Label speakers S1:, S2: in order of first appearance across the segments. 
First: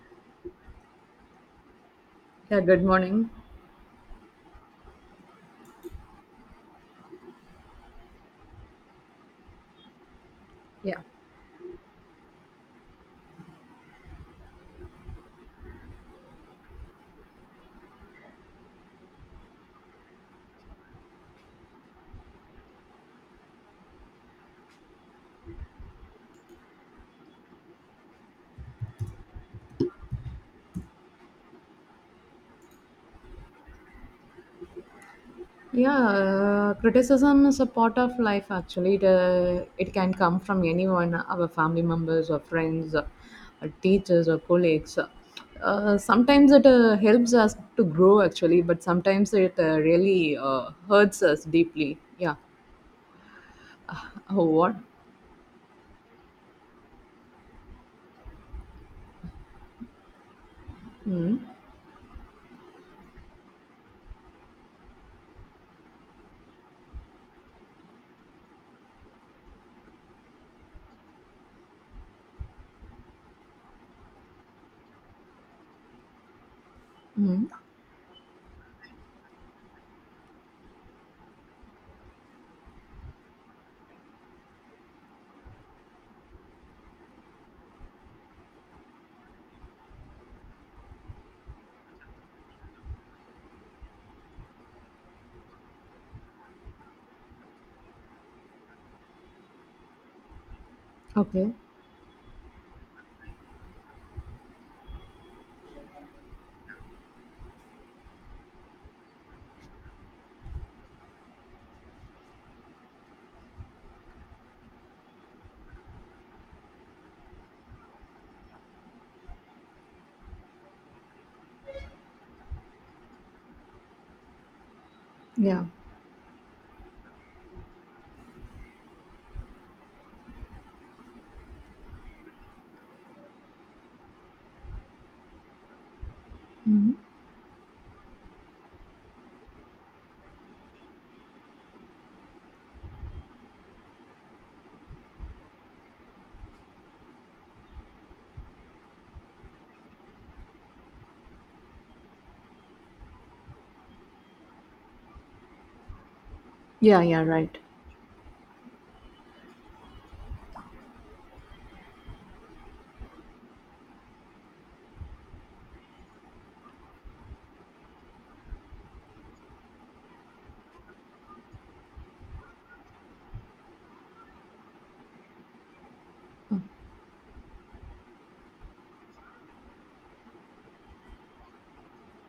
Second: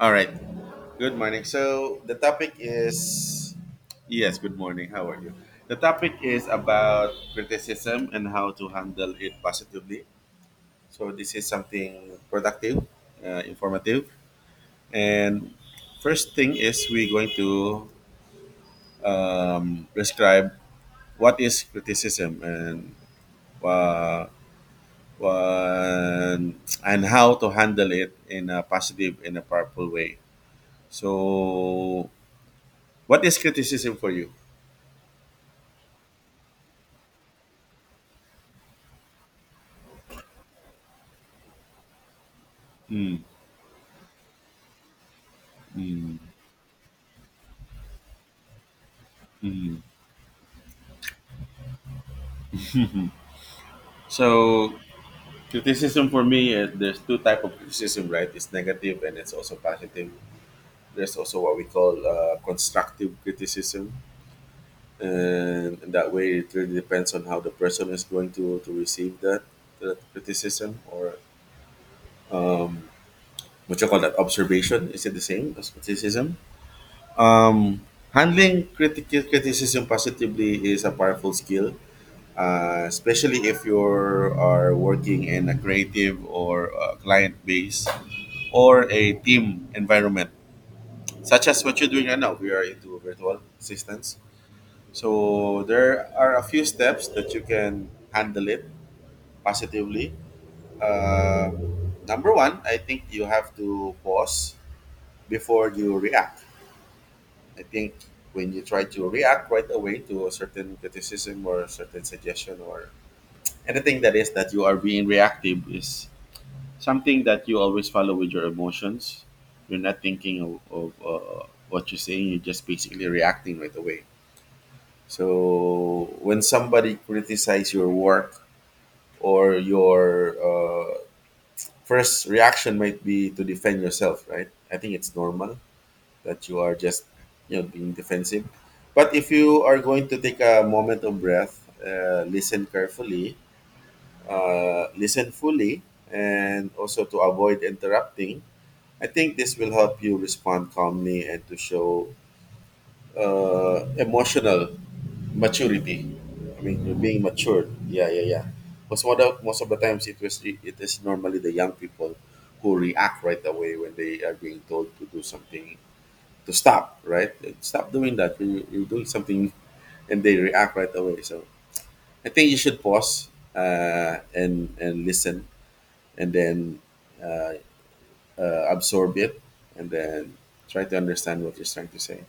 S1: All right. Good morning. So the topic
S2: Yeah, good morning.
S1: is yes. Good morning. How are you? The topic is about criticism and how to handle it positively.
S2: Yeah.
S1: So this is something productive, informative, and first thing is we're going to describe what is criticism and uh, and how to handle it in a positive, in a powerful way. So, what is criticism for you?
S2: Yeah, criticism is a part of life actually. It can come from anyone, our family members or friends,
S1: Mm,
S2: or teachers or colleagues.
S1: mm,
S2: Sometimes it helps us to grow actually, but sometimes it
S1: mm.
S2: really hurts us deeply. Yeah. Oh,
S1: So
S2: what?
S1: criticism for me, there's two type of criticism, right? It's negative and it's also positive. There's
S2: Mm-hmm.
S1: also what we call constructive criticism, and that way it really depends on how the person is going to receive that criticism or what you call that observation. Is it the same as criticism?
S2: Hmm.
S1: Um, Handling critical criticism positively is a powerful skill, especially if you are working in a creative or a client base or a team environment, such as what you're doing right now. We are into virtual assistants. So there are a few steps that you can handle it positively. Uh,
S2: Okay.
S1: Number one, I think you have to pause before you react. I think when you try to react right away to a certain criticism or a certain suggestion or anything that is that you are being reactive is something that you always follow with your emotions. You're not thinking of what you're saying. You're just basically reacting right away.
S2: Yeah.
S1: So when somebody criticizes your work or your first reaction might be to defend yourself, right? I think it's normal that you are
S2: Hmm.
S1: just you know being defensive. But if you are going to take a moment of breath, listen carefully, listen fully, and also to avoid interrupting, I think this will help you respond calmly and to show emotional maturity. I mean, you're
S2: Yeah,
S1: being
S2: yeah, right.
S1: matured. Yeah, yeah, yeah. Because most of the times, it is normally the young people who react right away when they are being told to do something, to stop. Right, stop doing that. You're doing something, and they react right away. So I think you should pause, and listen, and then. Uh, Absorb it, and then try to understand what you're trying to say.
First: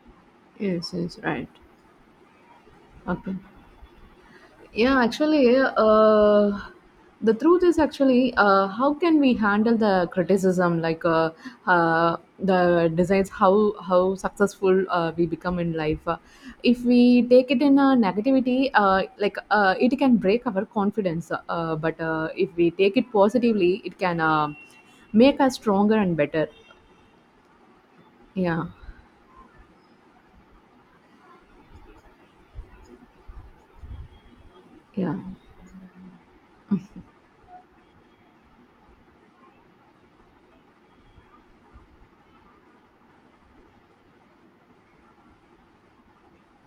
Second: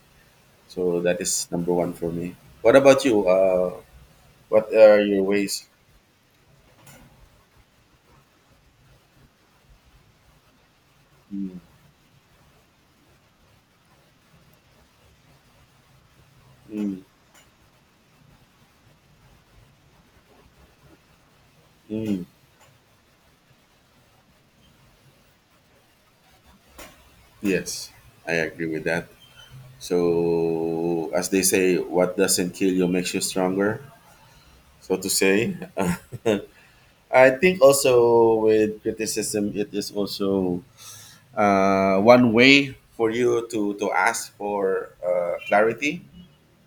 S2: Yes,
S1: So that
S2: yes,
S1: is
S2: right.
S1: number one for me. What about you?
S2: Okay.
S1: What are
S2: Yeah,
S1: your
S2: actually,
S1: ways?
S2: the truth is actually, how can we handle the criticism, like,
S1: Mm,
S2: the decides how successful, we become in life. If
S1: mm,
S2: we take it in a negativity, like, it can break our confidence. But
S1: mm.
S2: if we take it positively, it can make us stronger and better.
S1: Yes, I agree
S2: Yeah,
S1: with that. So, as they say, what doesn't kill you makes you stronger, so to
S2: yeah,
S1: say. I think also with criticism, it is also one way for you to ask for clarity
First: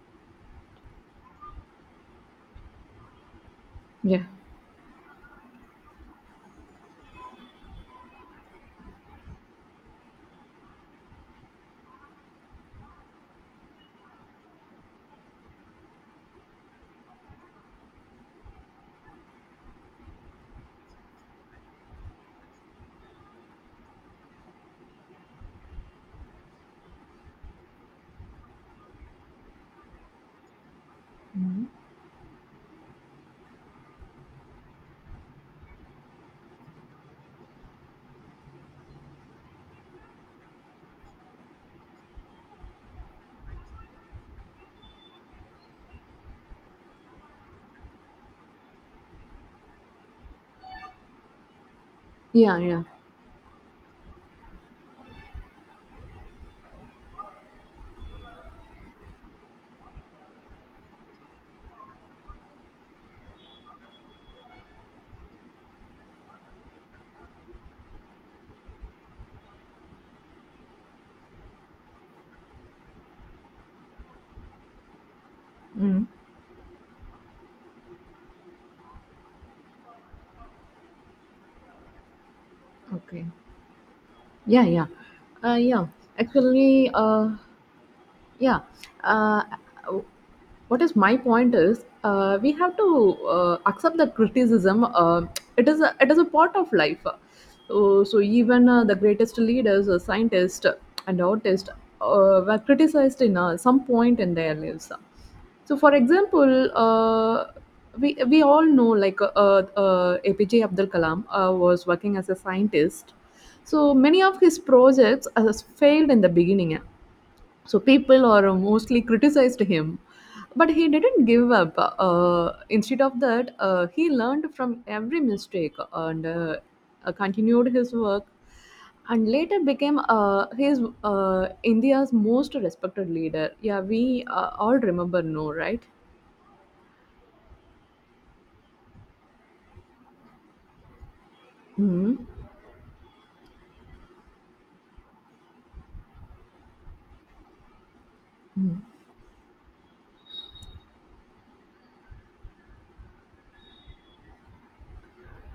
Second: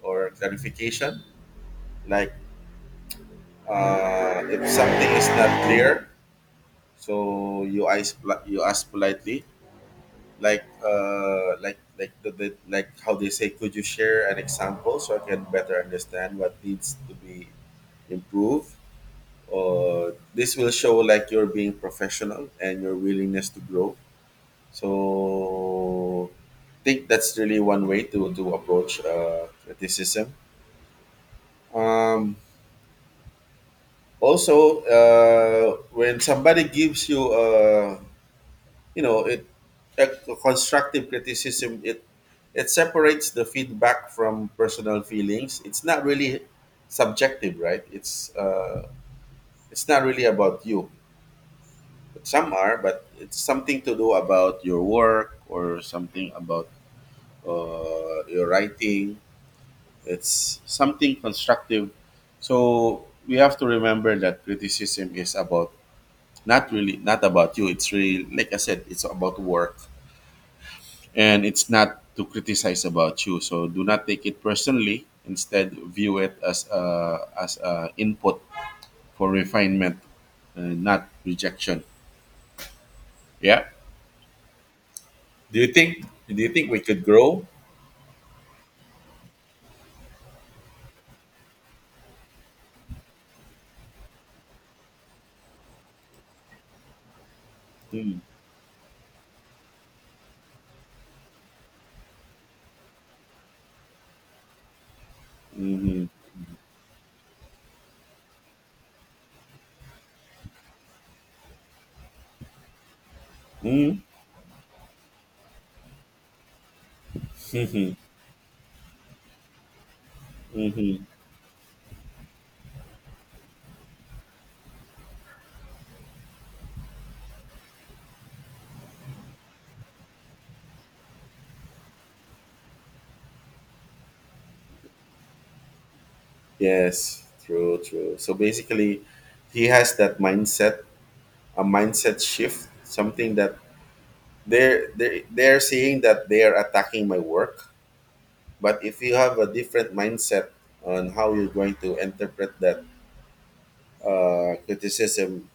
S1: or clarification. Like
S2: yeah.
S1: if something is not clear, so you ask politely, like like how they say, could you share an example so I can better understand what needs to be improved, or this will show like you're being professional and your willingness to grow. So I think that's really one way to approach criticism.
S2: Mhm.
S1: um, Also, when somebody gives you a you know it a constructive criticism, it separates the feedback from personal feelings. It's not really subjective, right? It's it's not really about you, but some
S2: Yeah,
S1: are,
S2: yeah.
S1: but it's something to do about your work or something about your writing. It's something constructive. So we have to remember that criticism is about not really not about you. It's really, like I said, it's about work, and it's not to criticize about you. So do not take it personally. Instead,
S2: Mm.
S1: view it as a input for refinement, not rejection.
S2: Okay.
S1: Yeah.
S2: Yeah, yeah,
S1: Do you
S2: yeah.
S1: think? Do you think we
S2: Actually,
S1: could grow?
S2: yeah. Uh, what is my point is, we have to accept that criticism, it is a part of life. So even, the greatest leaders, scientists and artists, were criticized in, some point in their lives. So for example, we all know, like, APJ Abdul Kalam was working as a scientist. So
S1: Mm-hmm,
S2: many of his projects has failed in the beginning, so people are mostly criticized him, but he
S1: mm-hmm.
S2: didn't give up. Instead of that, he learned from every mistake, and continued his work, and later became, his, India's most respected leader. Yeah, we all remember, no? Right.
S1: Yes. True. True. So basically, he has that mindset, a
S2: Hmm.
S1: mindset shift, something that they're saying that they are attacking my work. But if you have a different mindset on how you're going to interpret that criticism,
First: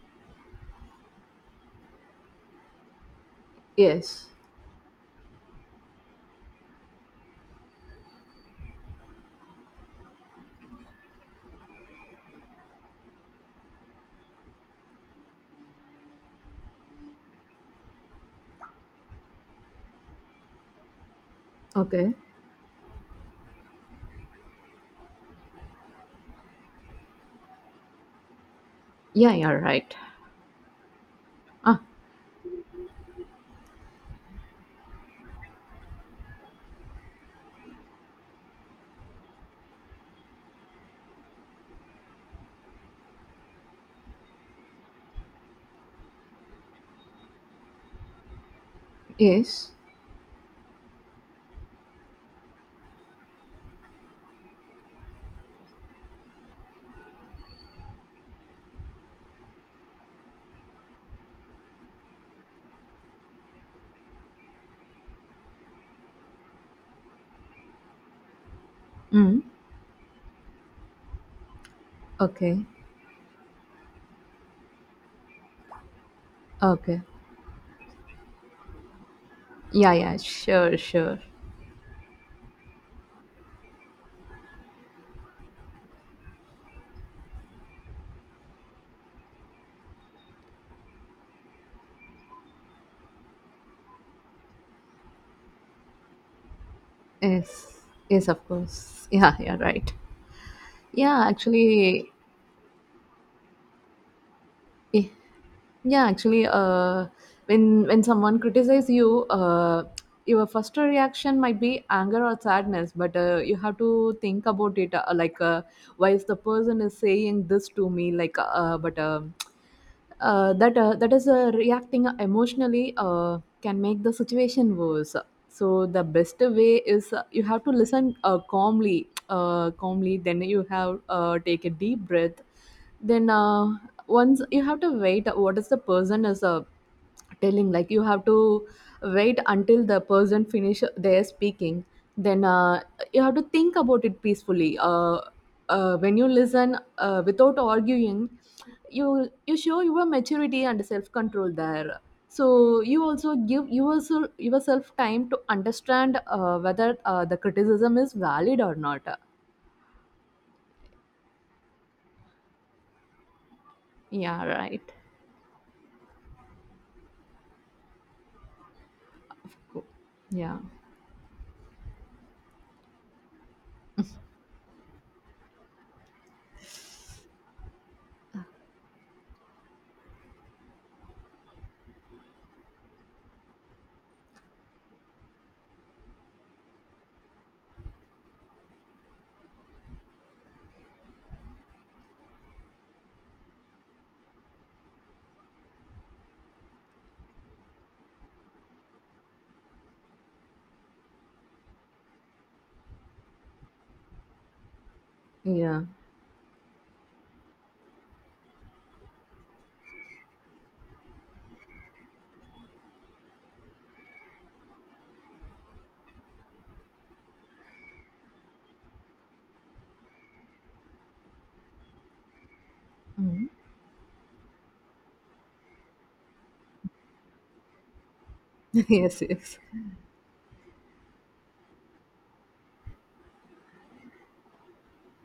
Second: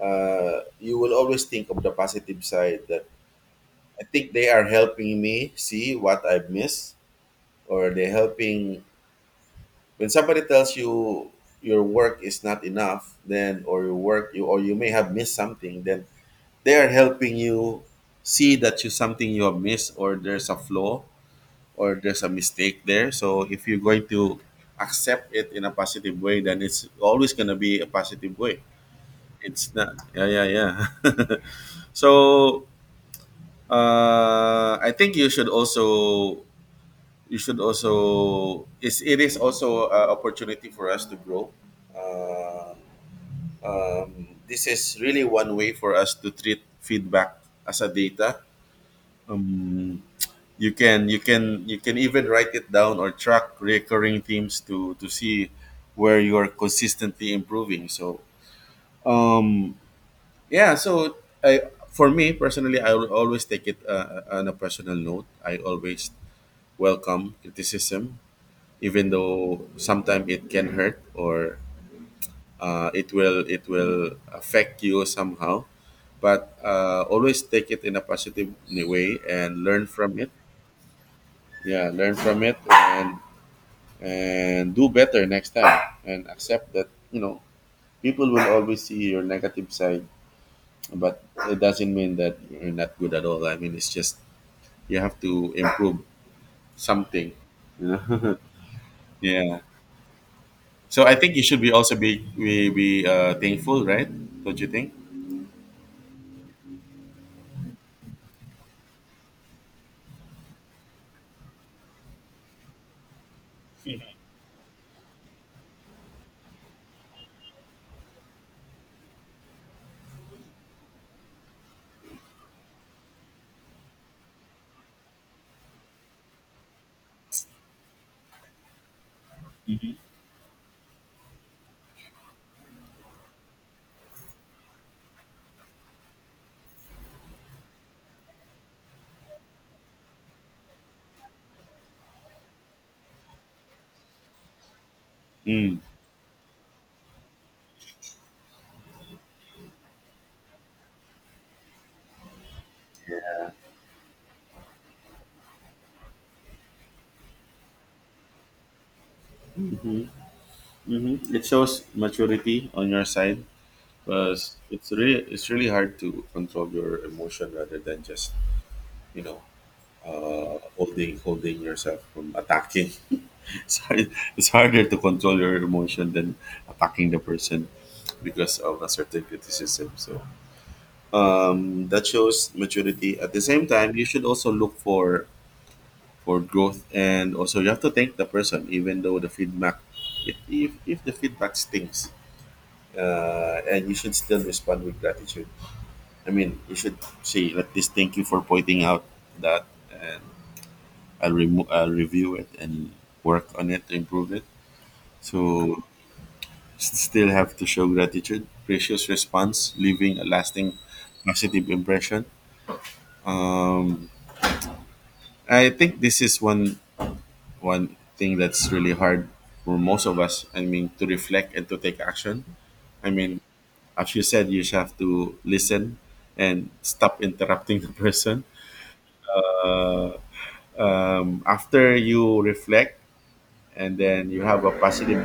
S1: you will always think of the positive side that I
S2: Yes.
S1: think they are helping me see what I've missed, or they're helping. When somebody tells you your work is not enough, then, or your work you or you may have missed something, then they are helping you see that you something you have missed, or there's a flaw or
S2: Okay.
S1: there's a mistake there. So if you're going to accept it in a positive way, then it's always gonna be a positive way.
S2: Yeah, yeah,
S1: It's not.
S2: right.
S1: Yeah, yeah, yeah.
S2: Ah.
S1: So I think you should also, you should also it's, it is also an opportunity for us to grow. Uh, this is really one way for us to treat feedback as a data.
S2: Yes.
S1: Um, you can you can even write it down or track recurring themes to see where you are consistently improving. So um, yeah, so I, for me personally, I will always take it on a personal note. I always welcome criticism, even
S2: Mm.
S1: though sometimes it can hurt, or
S2: Okay.
S1: it will affect you somehow. But
S2: Okay,
S1: always take it in a positive way and learn
S2: yeah, yeah,
S1: from it.
S2: sure, sure.
S1: Yeah, learn from it, and do better next time, and accept that you know people will always see your negative side, but it doesn't mean that you're not good at all. I mean, it's just you have to improve something.
S2: Yes,
S1: Yeah.
S2: yes, of course. Yeah, yeah,
S1: Yeah.
S2: right.
S1: So I
S2: Yeah,
S1: think you should be also
S2: actually,
S1: be thankful, right? Don't you think?
S2: eh, yeah, actually, when someone criticizes you, your first reaction might be anger or sadness, but you have to think about it, like, why is the person is saying this to me? Like, but. That is, reacting emotionally can make the situation worse. So the best way is, you have to listen calmly, then you have, take a deep breath. Then once you have to wait what is the person is, telling, like you have to wait until the person finish their speaking. Then you have to think about it peacefully.
S1: Mm.
S2: When you listen without arguing, you show your maturity and self control there. So you also give yourself time to understand, whether the criticism is valid or not.
S1: Mm-hmm. It shows maturity on your side
S2: Yeah,
S1: because
S2: right.
S1: it's really, it's really hard to control your emotion rather than just you know
S2: Yeah,
S1: holding yourself from attacking. It's hard, it's harder to control your emotion than attacking the person because of a certain criticism. So that shows maturity. At the same time, you should also look for growth, and also you have to thank the person, even though the feedback, if the feedback stinks, and you should still respond with gratitude. I mean, you should say like this: thank you for pointing out that, and I'll review it and work on it to improve it. So
S2: yeah.
S1: s- still have to show gratitude, precious response, leaving a lasting positive impression. I think this is one thing that's really hard for most of us. I mean, to reflect and to take action. I mean,
S2: Mm.
S1: as you said, you just have to listen and stop interrupting the person.
S2: Yes, yes.
S1: After you reflect, and then you have a positive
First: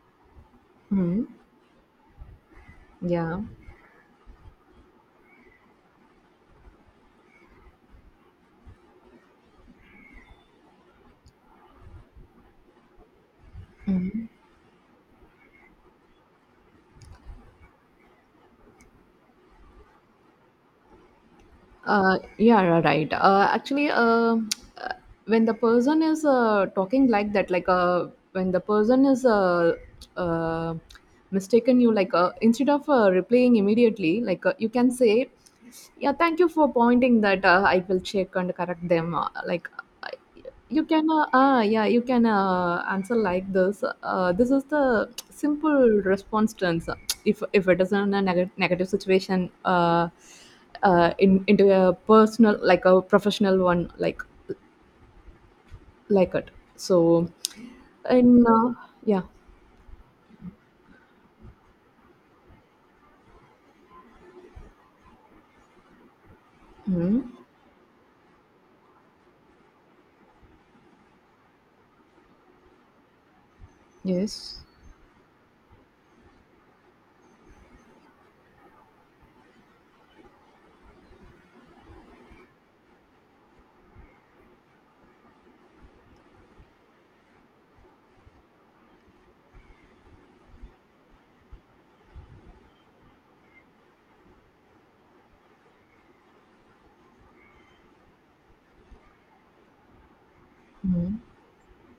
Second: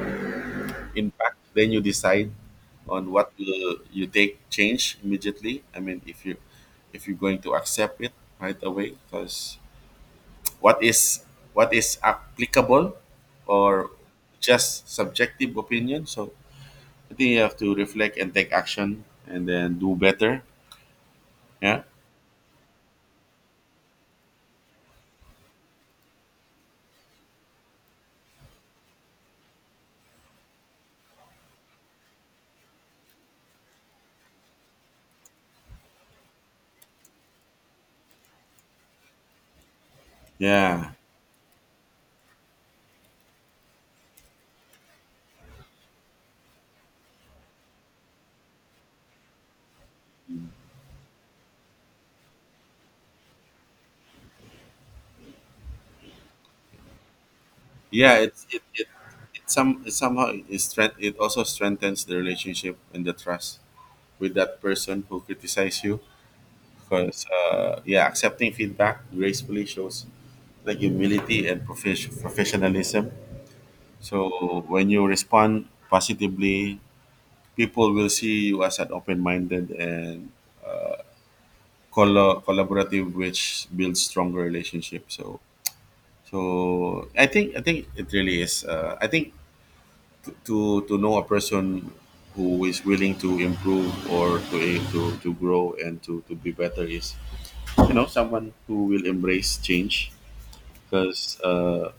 S2: Mm.
S1: impact, then you decide on what
S2: Yeah.
S1: will you take change immediately. I mean, if you, if you're going to accept it right away, because what is, what is applicable, or just subjective opinion. So I think you have to reflect and take action and then do better. Yeah.
S2: Yeah, you right. Actually, uh, when the person is, talking like that, like, when the person is uh, mistaken, you, like, instead of replying immediately, like, you can say, "Yeah, thank you for pointing that. I will check and correct them." Like, you
S1: Yeah,
S2: can, yeah, you can answer like this. This is the simple response terms. If it is in a negative situation, in into a personal, like a professional one, like it. So,
S1: yeah. it's
S2: in,
S1: it, it,
S2: yeah.
S1: it some it somehow it also strengthens the relationship and the trust with that person who criticizes you, because
S2: Mm.
S1: yeah, accepting feedback gracefully shows like humility and professionalism. So
S2: Yes.
S1: when you respond positively, people will see you as an open-minded and collaborative, which builds stronger relationships. So so I think, I think it really is I think to know a person who is willing to improve or to grow and to be better is you know someone who will embrace change,
S2: Mm.
S1: because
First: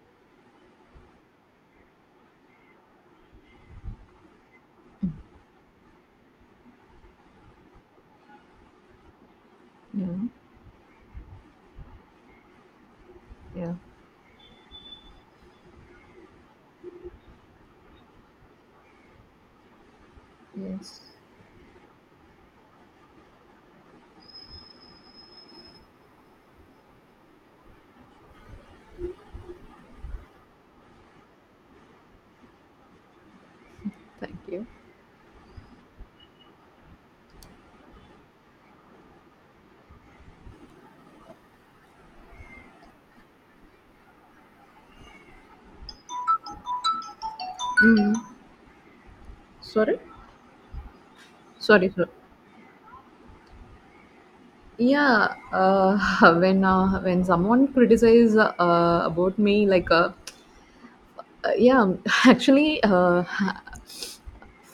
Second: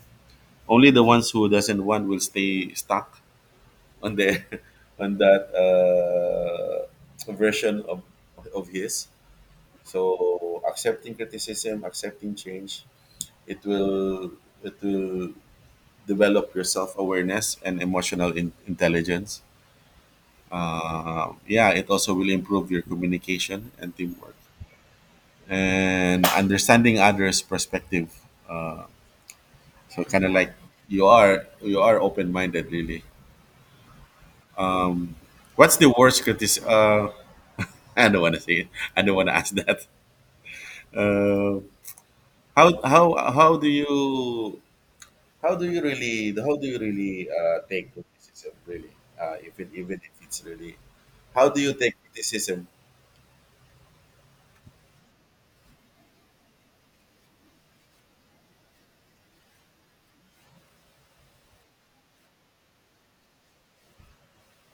S1: only the ones who doesn't want will stay stuck on the
S2: Mm.
S1: on that version of his.
S2: Yeah,
S1: So accepting criticism, accepting change, it
S2: yeah,
S1: will it will develop your self awareness and emotional intelligence.
S2: yes.
S1: Yeah, it also will improve your communication and teamwork and understanding others' perspective. So kind of like you are open minded, really.
S2: Thank you.
S1: What's the worst criticism? I don't want to say it. I don't want to ask that. Uh, how how do you, how do you really? How do you really take
S2: Mm.
S1: criticism? Really, even even
S2: Sorry,
S1: if it's really, how do you
S2: sorry,
S1: take
S2: sorry.
S1: criticism?
S2: Yeah, when someone criticizes, about me, like, yeah, actually,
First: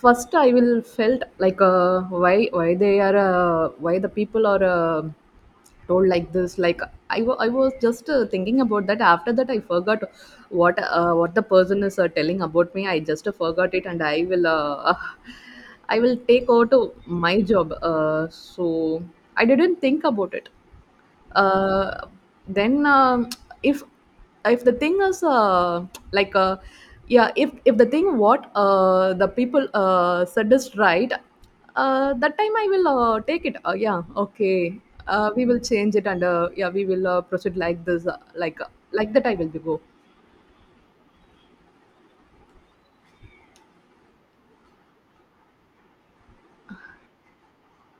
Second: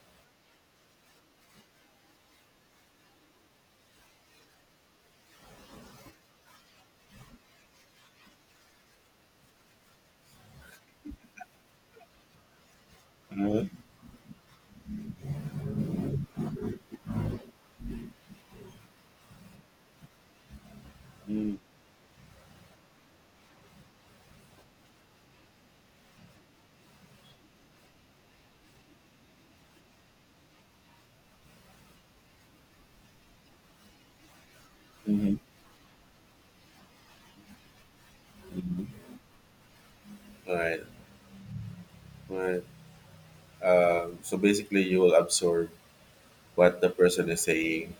S2: first I will felt like, why they are, why the people are, told like this. Like, I was just, thinking about that. After that, I forgot what the person is, telling about me. I just
S1: Mm-hmm.
S2: forgot it, and I will, I will take over to my job. So I didn't think about it, uh, then, if if the thing is, like, yeah, if the thing what, the people, said is right, that time I will, take it, yeah, okay,
S1: Mm-hmm.
S2: we will change it, and yeah, we will proceed like this, like, like that I will be go.
S1: Right. Right. So basically, you will absorb what the person is saying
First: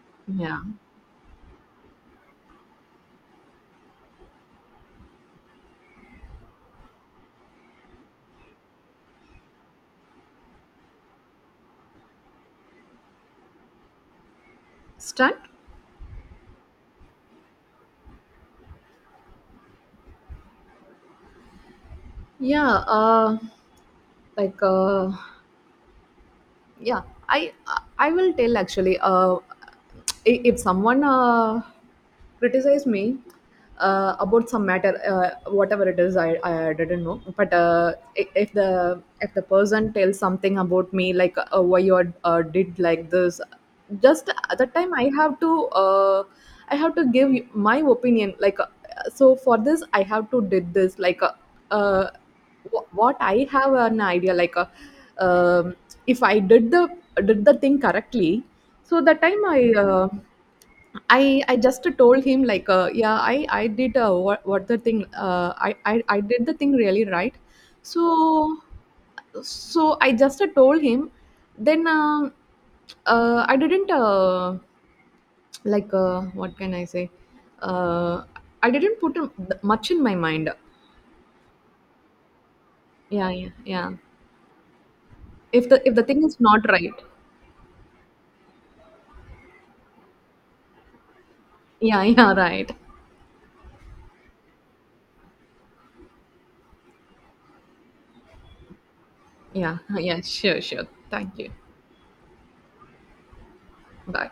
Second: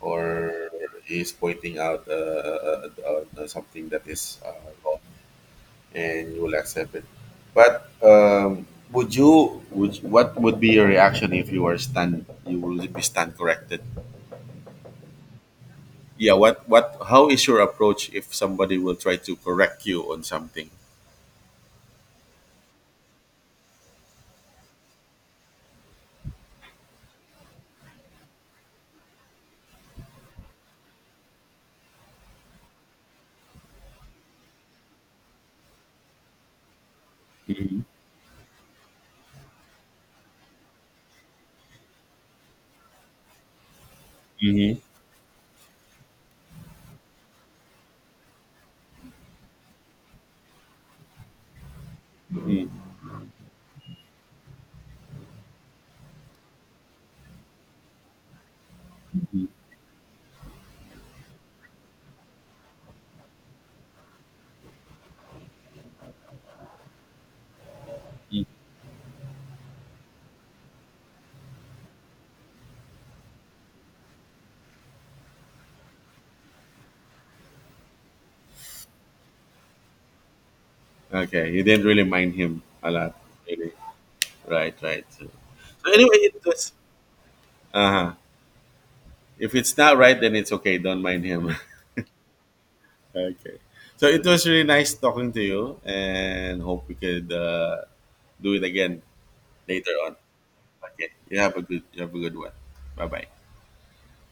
S1: or
S2: Yeah.
S1: is pointing out something that is wrong, and you will accept it. But would you? Would what would be your reaction if you were stand? You will be stand corrected?
S2: Stunt.
S1: Yeah, what how is your approach if somebody will try to correct you on something?
S2: Yeah, like, yeah, i I will tell actually, if someone criticize me, about some matter, whatever it is, I didn't know, but
S1: Hmm,
S2: if the person tells something about me, like, why you are, did like this. Just at that
S1: hmm,
S2: time I have to, I have to give my opinion, like, so for this I have to did this, like, uh,
S1: hmm.
S2: what I have an idea like a, um, if I did the thing correctly, so that time I, I just told him, like, yeah, I did, what the thing, I did the thing really right, so so I just, told him. Then, I didn't, like, what can I say, uh, I didn't put much in my mind.
S1: Okay, you didn't really mind him a lot,
S2: Yeah, yeah,
S1: really,
S2: yeah.
S1: right, right, so,
S2: If the
S1: so
S2: if the
S1: anyway
S2: thing
S1: it
S2: is not
S1: was,
S2: right.
S1: uh-huh, if it's not right then it's okay, don't mind him.
S2: Yeah, yeah, right.
S1: Okay. So it was really nice talking to you, and hope we could do it again
S2: Yeah,
S1: later on.
S2: yeah, sure, sure.
S1: Okay, you
S2: Thank you.
S1: have a good, you have a good one. Bye bye.
S2: Bye.